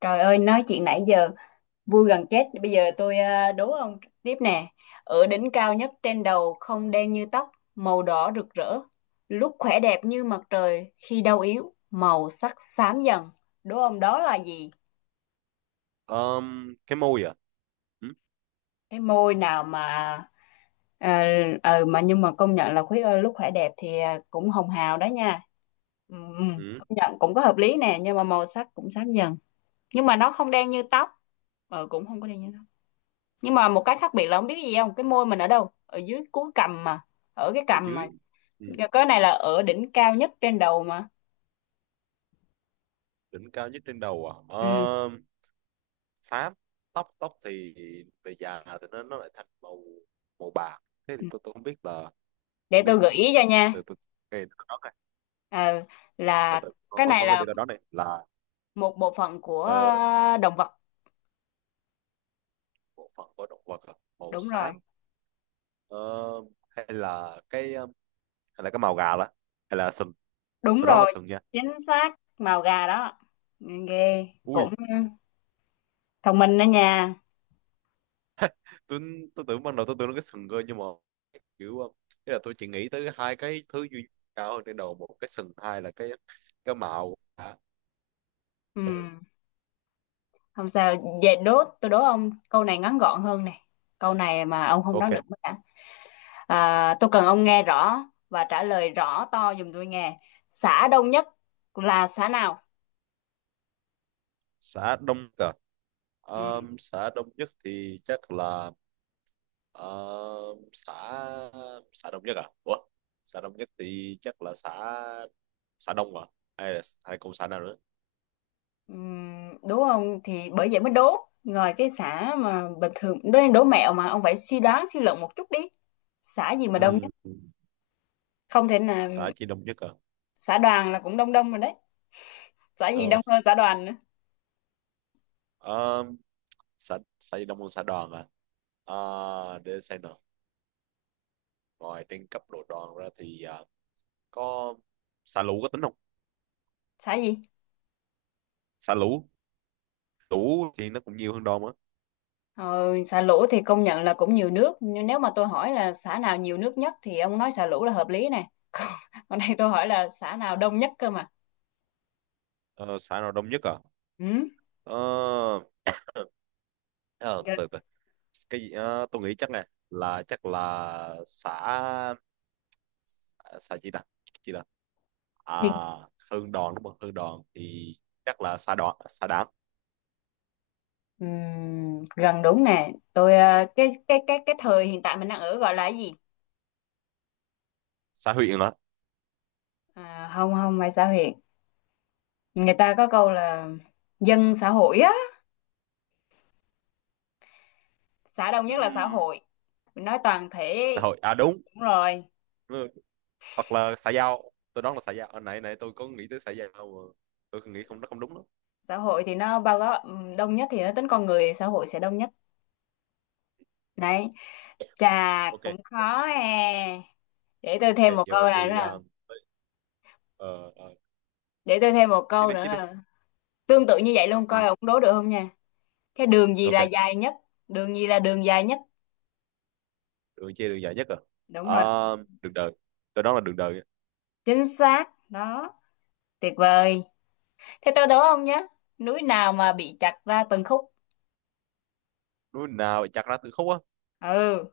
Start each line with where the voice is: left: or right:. left: Trời ơi, nói chuyện nãy giờ vui gần chết. Bây giờ tôi đố ông tiếp nè. Ở đỉnh cao nhất trên đầu không đen như tóc, màu đỏ rực rỡ. Lúc khỏe đẹp như mặt trời, khi đau yếu, màu sắc xám dần. Đố ông đó là gì?
right: Cái môi à? Ừ,
left: Cái môi nào mà ờ mà nhưng mà công nhận là khuyết ơi, lúc khỏe đẹp thì cũng hồng hào đó nha. Ừ, ừ,
right: ừ,
left: công nhận cũng có hợp lý nè, nhưng mà màu sắc cũng xám dần. Nhưng mà nó không đen như tóc, ờ cũng không có đen như tóc. Nhưng mà một cái khác biệt là không biết gì không, cái môi mình ở đâu? Ở dưới cuối cằm mà, ở cái
right: ở
left: cằm mà
right: dưới. Ừ,
left: cái này là ở đỉnh cao nhất trên đầu mà.
right: đỉnh cao nhất trên đầu à?
left: Ừ.
right: Xám. Tóc tóc thì về già thì nó lại thành màu màu bạc. Thế thì
left: Ừ.
right: tôi không biết là
left: Để tôi gợi
right: nên
left: ý cho nha.
right: từ từ cái đó này.
left: Ờ,
right: Từ,
left: là
right: từ,
left: cái này
right: con cái
left: là
right: đi đó này là
left: một bộ phận của
right: ờ,
left: động vật.
right: bộ phận của động vật à? Màu
left: Đúng rồi.
right: xám. Ờ, hay là hay là cái màu gà đó, hay là sừng.
left: Đúng
right: Tôi đoán là
left: rồi.
right: sừng nha.
left: Chính xác. Màu gà đó. Ừ, ghê
right: Ui,
left: cũng thông minh đó nha.
right: tôi tôi tưởng ban đầu tôi tưởng nó cái sừng cơ, nhưng mà kiểu ý là tôi chỉ nghĩ tới hai cái thứ duy nhất cao hơn trên đầu, một cái sừng, hai là cái mạo.
left: Ừ. Không sao, về đố tôi đố ông câu này ngắn gọn hơn này. Câu này mà ông không đoán
right: Ok.
left: được mất cả. À, tôi cần ông nghe rõ và trả lời rõ to giùm tôi nghe. Xã đông nhất là xã nào?
right: Xã Đông Cờ,
left: Ừ.
right: xã Đông Nhất thì chắc là xã xã Đông Nhất à? Ủa, xã Đông Nhất thì chắc là xã xã Đông, à hay là hay còn xã nào nữa?
left: Ừ, đúng không? Thì bởi vậy mới đố. Ngoài cái xã mà bình thường, đố đố mẹo mà ông phải suy đoán suy luận một chút đi. Xã gì mà đông
right: Ừm,
left: nhất? Không thể là
right: xã chỉ Đông Nhất à?
left: xã đoàn là cũng đông đông rồi đấy. Xã gì đông
right: Rồi,
left: hơn xã đoàn nữa?
right: um, xã xã chỉ Đông hơn xã Đoàn à? À, để xem nào. Rồi trên cấp độ đòn ra thì có xả lũ có tính không?
left: Xã gì?
right: Xả lũ, lũ thì nó cũng nhiều hơn đòn á.
left: Ờ, xã Lũ thì công nhận là cũng nhiều nước. Nhưng nếu mà tôi hỏi là xã nào nhiều nước nhất thì ông nói xã Lũ là hợp lý nè. Còn, còn đây tôi hỏi là xã nào đông nhất cơ mà.
right: Ờ, xả nào đông nhất à?
left: Ừ.
right: Ờ, ờ, từ từ từ. Cái gì? Ờ, tôi nghĩ chắc nè, là chắc là xả xả, xả gì ta? Gì ta? À,
left: Hiện,
right: hơn đòn đúng không? Hơn đòn thì chắc là xả đòn, xả đảng,
left: gần đúng nè tôi cái thời hiện tại mình đang ở gọi là cái gì?
right: xả huyện đó.
left: À, không không phải xã hội, người ta có câu là dân xã hội á, xã đông nhất là xã
right: Ừm,
left: hội, mình nói toàn thể.
right: xã hội à, đúng.
left: Đúng rồi.
right: Ừ, hoặc là xã giao. Tôi đoán là xã giao. Hồi nãy nãy tôi có nghĩ tới xã giao mà tôi nghĩ không, nó không đúng đó.
left: Xã hội thì nó bao gồm đông nhất thì nó tính con người, xã hội sẽ đông nhất đấy. Chà,
right: Ok.
left: cũng khó. À, để tôi
right: Ok,
left: thêm một
right: giờ
left: câu này nữa
right: thì
left: là,
right: ờ, ờ,
left: để tôi thêm một
right: tiếp
left: câu
right: đi
left: nữa
right: tiếp đi.
left: là tương tự như vậy luôn
right: Ừ.
left: coi ông đố được không nha. Cái đường gì là
right: Ok,
left: dài nhất? Đường gì là đường dài nhất?
right: đường chia đường dài nhất rồi.
left: Đúng
right: Ờ,
left: rồi.
right: đường đời, tôi nói là đường đời.
left: Chính xác đó. Tuyệt vời. Thế tôi đố ông nhé, núi nào mà bị chặt ra từng khúc?
right: Núi nào chặt ra từng khúc á?
left: Ừ.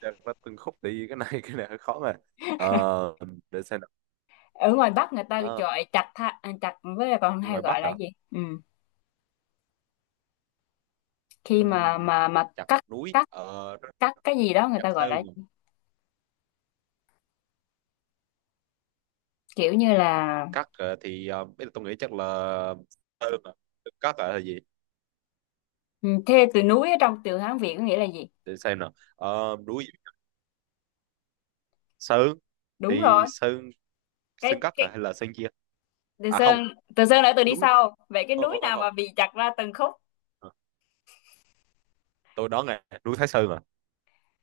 right: Chặt ra từng khúc thì cái này hơi khó mà. Ờ, để xem nào.
left: Ở ngoài Bắc người ta
right: Ờ,
left: gọi chặt tha, à, chặt với lại còn hay
right: ngoài
left: gọi
right: Bắc
left: là
right: à?
left: gì? Ừ. Khi mà
right: Ừm, chặt
left: cắt,
right: núi
left: cắt, cắt cái gì đó người
right: chặt
left: ta gọi
right: sơn,
left: là kiểu như là.
right: cắt thì bây giờ tôi nghĩ chắc là sơn à. Cắt à, hay gì?
left: Ừ, thế từ núi ở trong từ Hán Việt có nghĩa là gì?
right: Để xem nào. Ờ, núi sơn
left: Đúng rồi.
right: thì sơn, sơn cắt à,
left: Cái
right: hay là sơn chia?
left: Từ
right: À không,
left: Sơn. Từ Sơn đã từ đi
right: núi
left: sau, vậy cái
right: không
left: núi
right: không không
left: nào
right: không.
left: mà bị chặt ra từng khúc?
right: Ờ, tôi đoán là núi Thái Sơn à.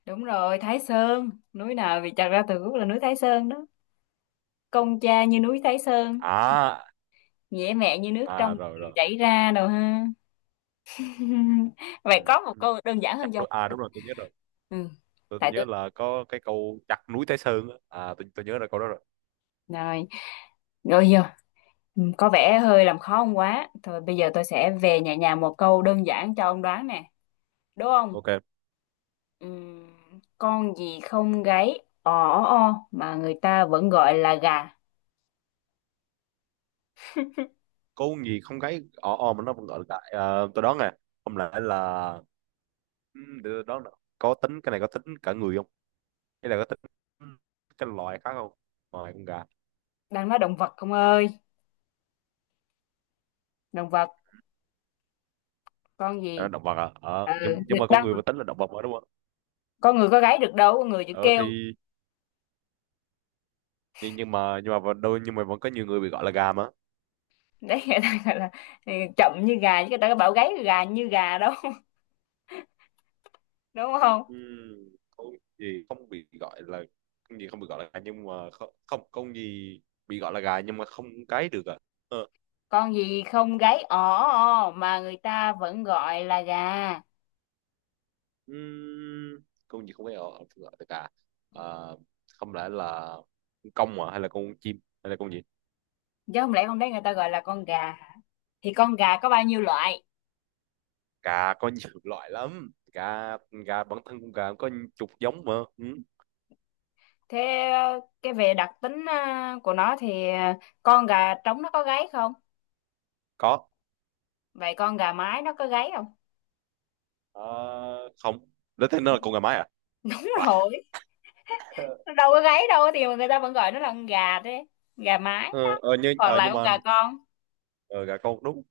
left: Đúng rồi, Thái Sơn. Núi nào bị chặt ra từng khúc là núi Thái Sơn đó. Công cha như núi Thái Sơn,
right: À,
left: dễ mẹ như nước trong
right: à rồi
left: người
right: rồi.
left: chảy ra đâu ha. Vậy
right: Ừ,
left: có một
right: ừ,
left: câu đơn giản
right: chặt
left: hơn không?
right: núi à, đúng rồi tôi nhớ rồi.
left: Ừ.
right: Tôi
left: Tại
right: nhớ
left: tôi,
right: là có cái câu chặt núi Thái Sơn á. À tôi nhớ là câu đó rồi.
left: rồi rồi vô. Ừ, có vẻ hơi làm khó ông quá. Thôi bây giờ tôi sẽ về nhà nhà một câu đơn giản cho ông đoán nè, đúng không?
right: Ok.
left: Ừm, con gì không gáy ò ó o mà người ta vẫn gọi là gà?
right: Câu gì không gáy ò ò mà nó vẫn gọi là đại à? Tôi đoán nè, không lẽ là ừ, để tôi đoán nào. Có tính cái này có tính cả người không, hay là có tính cái loài khác không, ngoài con gà?
left: Đang nói động vật không ơi, động vật. Con gì?
right: À, động vật à? ờ,
left: Ừ,
right: nhưng, nhưng mà con
left: đang
right: người vẫn tính là động vật mà đúng không?
left: con người có gáy được đâu, con người chỉ
right: Ờ
left: kêu.
right: thì Nhưng mà vẫn- đôi nhưng mà vẫn có nhiều người bị gọi là gà mà.
left: Đấy người ta gọi là, ừ, chậm như gà chứ người ta có bảo gáy gà như gà đâu. Đúng không?
right: Không gì không bị gọi là không gì không bị gọi là gà, nhưng mà không không không gì bị gọi là gà nhưng mà không cái được à? Ờ,
left: Con gì không gáy ỏ o mà người ta vẫn gọi là gà?
right: ừm, con gì không phải gọi không gọi là gà? À, không lẽ là con công à, hay là con chim, hay là con gì?
left: Chứ không lẽ con đấy người ta gọi là con gà. Thì con gà có bao nhiêu loại?
right: Gà có nhiều loại lắm. Gà gà bản thân con gà có chục giống mà. Ừ,
left: Thế cái về đặc tính của nó thì con gà trống nó có gáy không?
right: có.
left: Vậy con gà mái nó có gáy không?
right: Ờ, không. Lấy thế nó là con gà mái à?
left: Đúng
right: Vãi.
left: rồi, nó đâu có gáy đâu thì mà người ta vẫn gọi nó là con gà, thế gà mái đó. Hoặc là
right: Nhưng
left: con
right: mà
left: gà con,
right: ờ, gà con đúng.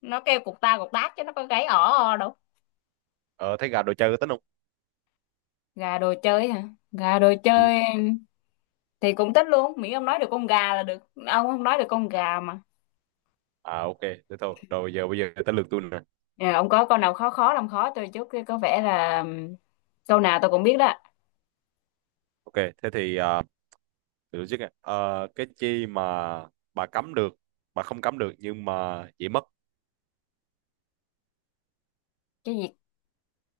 left: nó kêu cục ta cục tác chứ nó có gáy ỏ o đâu.
right: Ờ, thấy gà đồ chơi có tính không?
left: Gà đồ chơi hả? Gà đồ chơi thì cũng thích luôn, miễn ông nói được con gà là được. Ông không nói được con gà mà.
right: À ok, thế thôi. Rồi giờ bây giờ tới lượt tôi nè.
left: Ờ, ông có câu nào khó khó làm khó tôi chút cái có vẻ là câu nào tôi cũng biết đó.
right: Ok, thế thì à, để tôi trước nè. Ờ, cái chi mà bà cấm được, bà không cấm được nhưng mà dễ mất.
left: Cái gì?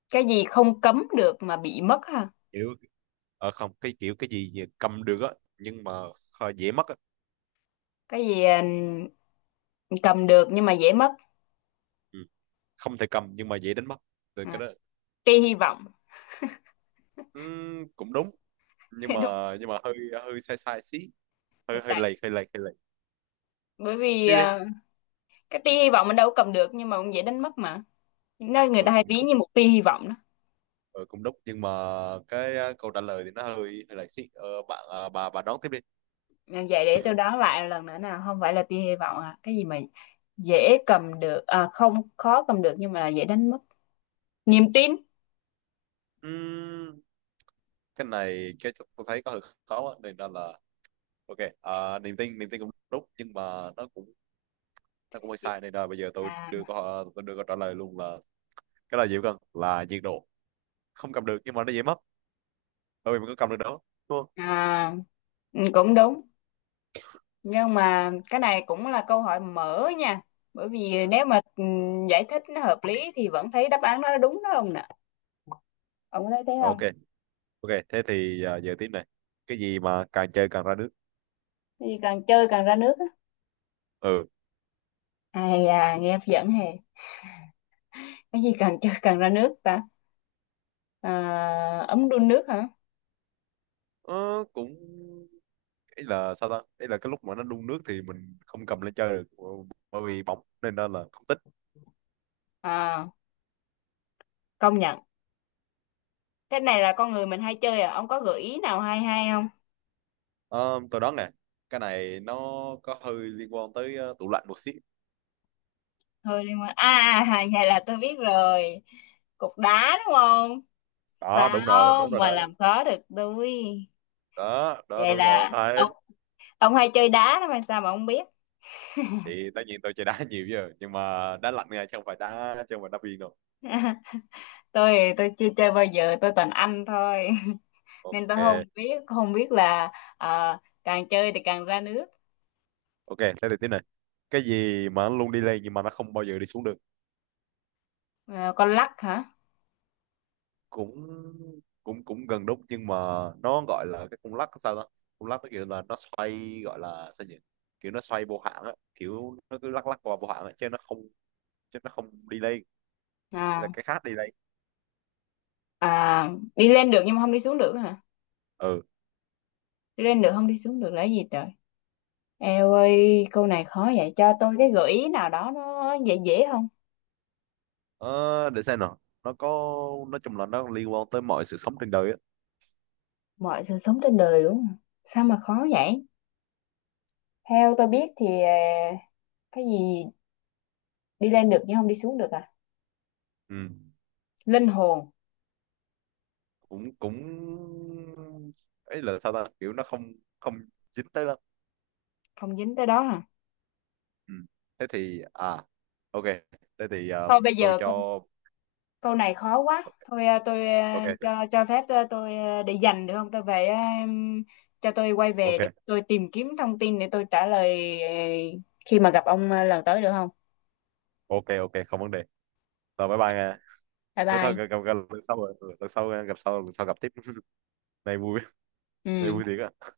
left: Cái gì không cấm được mà bị mất ha?
right: Kiểu không, cái kiểu cái gì mà cầm được á, nhưng mà dễ mất á.
left: Cái gì? Ừm, cầm được nhưng mà dễ mất?
right: Ừ. Không thể cầm nhưng mà dễ đánh mất. Từ cái
left: À,
right: đó.
left: tia hy vọng.
right: Cũng đúng, nhưng mà
left: Đúng.
right: hơi hơi sai sai xí, hơi hơi
left: Tại
right: lầy hơi lầy hơi lầy.
left: bởi vì
right: Tiếp đi.
left: cái tia hy vọng mình đâu có cầm được nhưng mà cũng dễ đánh mất mà, nên người
right: Ờ
left: ta hay
right: cũng
left: ví
right: đúng.
left: như một tia hy vọng đó.
right: Ờ cũng đúng nhưng mà cái à, câu trả lời thì nó hơi hơi lầy xí. Ờ bạn à, bà đón tiếp đi.
left: Ờ, vậy để tôi đoán lại lần nữa nào, không phải là tia hy vọng à? Cái gì mà dễ cầm được, à, không, khó cầm được nhưng mà là dễ đánh mất? Niềm tin.
right: Ừm, cái này cái tôi thấy có hơi khó á, nên là ok. À, niềm tin cũng đúng nhưng mà nó cũng hơi sai, nên là bây giờ tôi
left: À,
right: đưa câu, tôi đưa câu trả lời luôn là cái là gì gần là nhiệt độ. Không cầm được nhưng mà nó dễ mất, bởi vì mình có cầm được đó, đúng không?
left: à, ừ, cũng đúng, nhưng mà cái này cũng là câu hỏi mở nha, bởi vì
right: Ừ.
left: nếu mà giải thích nó hợp lý thì vẫn thấy đáp án nó đúng đó ông nè. Ông có thấy thế
right: Rồi,
left: không?
right: ok. Ok thế thì à, giờ tiếp này. Cái gì mà càng chơi càng ra nước?
left: Cái gì càng chơi càng ra nước á?
right: Ừ.
left: Ai à, nghe hấp dẫn hề. Cái gì càng chơi càng ra nước ta? À, ấm đun nước hả?
right: ờ, cũng ý là sao ta, ý là cái lúc mà nó đun nước thì mình không cầm lên chơi được bởi vì bỏng, nên đó là không tính.
left: À, công nhận. Cái này là con người mình hay chơi, à ông có gợi ý nào hay hay không?
right: Ờ, tôi đoán nè, cái này nó có hơi liên quan tới tủ lạnh một xíu.
left: Hơi liên quan à? À, à, vậy là tôi biết rồi, cục đá đúng không?
right: Đó
left: Sao
right: đúng rồi
left: mà
right: đó,
left: làm khó được tôi.
right: đó đó
left: Vậy
right: đúng rồi.
left: là
right: Đấy.
left: ông hay chơi đá đó mà sao mà ông biết.
right: Thì tất nhiên tôi chơi đá nhiều chứ, nhưng mà đá lạnh nha, chứ không phải đá chứ không phải đá viên đâu.
left: Tôi chưa chơi bao giờ, tôi toàn ăn thôi. Nên tôi không
right: Ok,
left: biết, không biết là ờ, càng chơi thì càng ra nước.
right: ok thế thì tiếp này. Cái gì mà nó luôn đi lên nhưng mà nó không bao giờ đi xuống được?
left: Ờ, con lắc hả?
right: Cũng cũng cũng gần đúng nhưng mà nó gọi là cái cung lắc sao đó. Cung lắc nó kiểu là nó xoay gọi là sao nhỉ, kiểu nó xoay vô hạn á, kiểu nó cứ lắc lắc qua vô hạn á, chứ nó không đi lên. Thế là
left: À,
right: cái khác đi lên.
left: à, đi lên được nhưng mà không đi xuống được hả?
right: Ừ.
left: Đi lên được không đi xuống được là cái gì trời. Eo ơi, câu này khó vậy, cho tôi cái gợi ý nào đó nó dễ dễ không?
right: Ờ, để xem nào, nó có, nói chung là nó liên quan tới mọi sự sống trên đời á.
left: Mọi sự sống trên đời đúng không? Sao mà khó vậy? Theo tôi biết thì cái gì đi lên được nhưng không đi xuống được à?
right: Ừ.
left: Linh hồn.
right: Cũng cũng ấy là sao ta, kiểu nó không không dính tới lắm.
left: Không dính tới đó hả?
right: Ừ. Thế thì à, ok thế thì
left: Thôi bây
right: tôi
left: giờ câu,
right: cho
left: câu này khó quá. Thôi tôi
right: ok.
left: cho phép tôi để dành được không? Tôi về cho tôi quay về để
right: Ok
left: tôi tìm kiếm thông tin để tôi trả lời khi mà gặp ông lần tới được không?
right: ok ok, không vấn đề. Rồi bye bye nha.
left: Bye
right: Nếu thôi
left: bye.
right: gặp lần sau rồi. Ừ, lần sau gặp sau lần sau gặp tiếp. Này vui, này
left: Ừ.
right: vui thiệt á.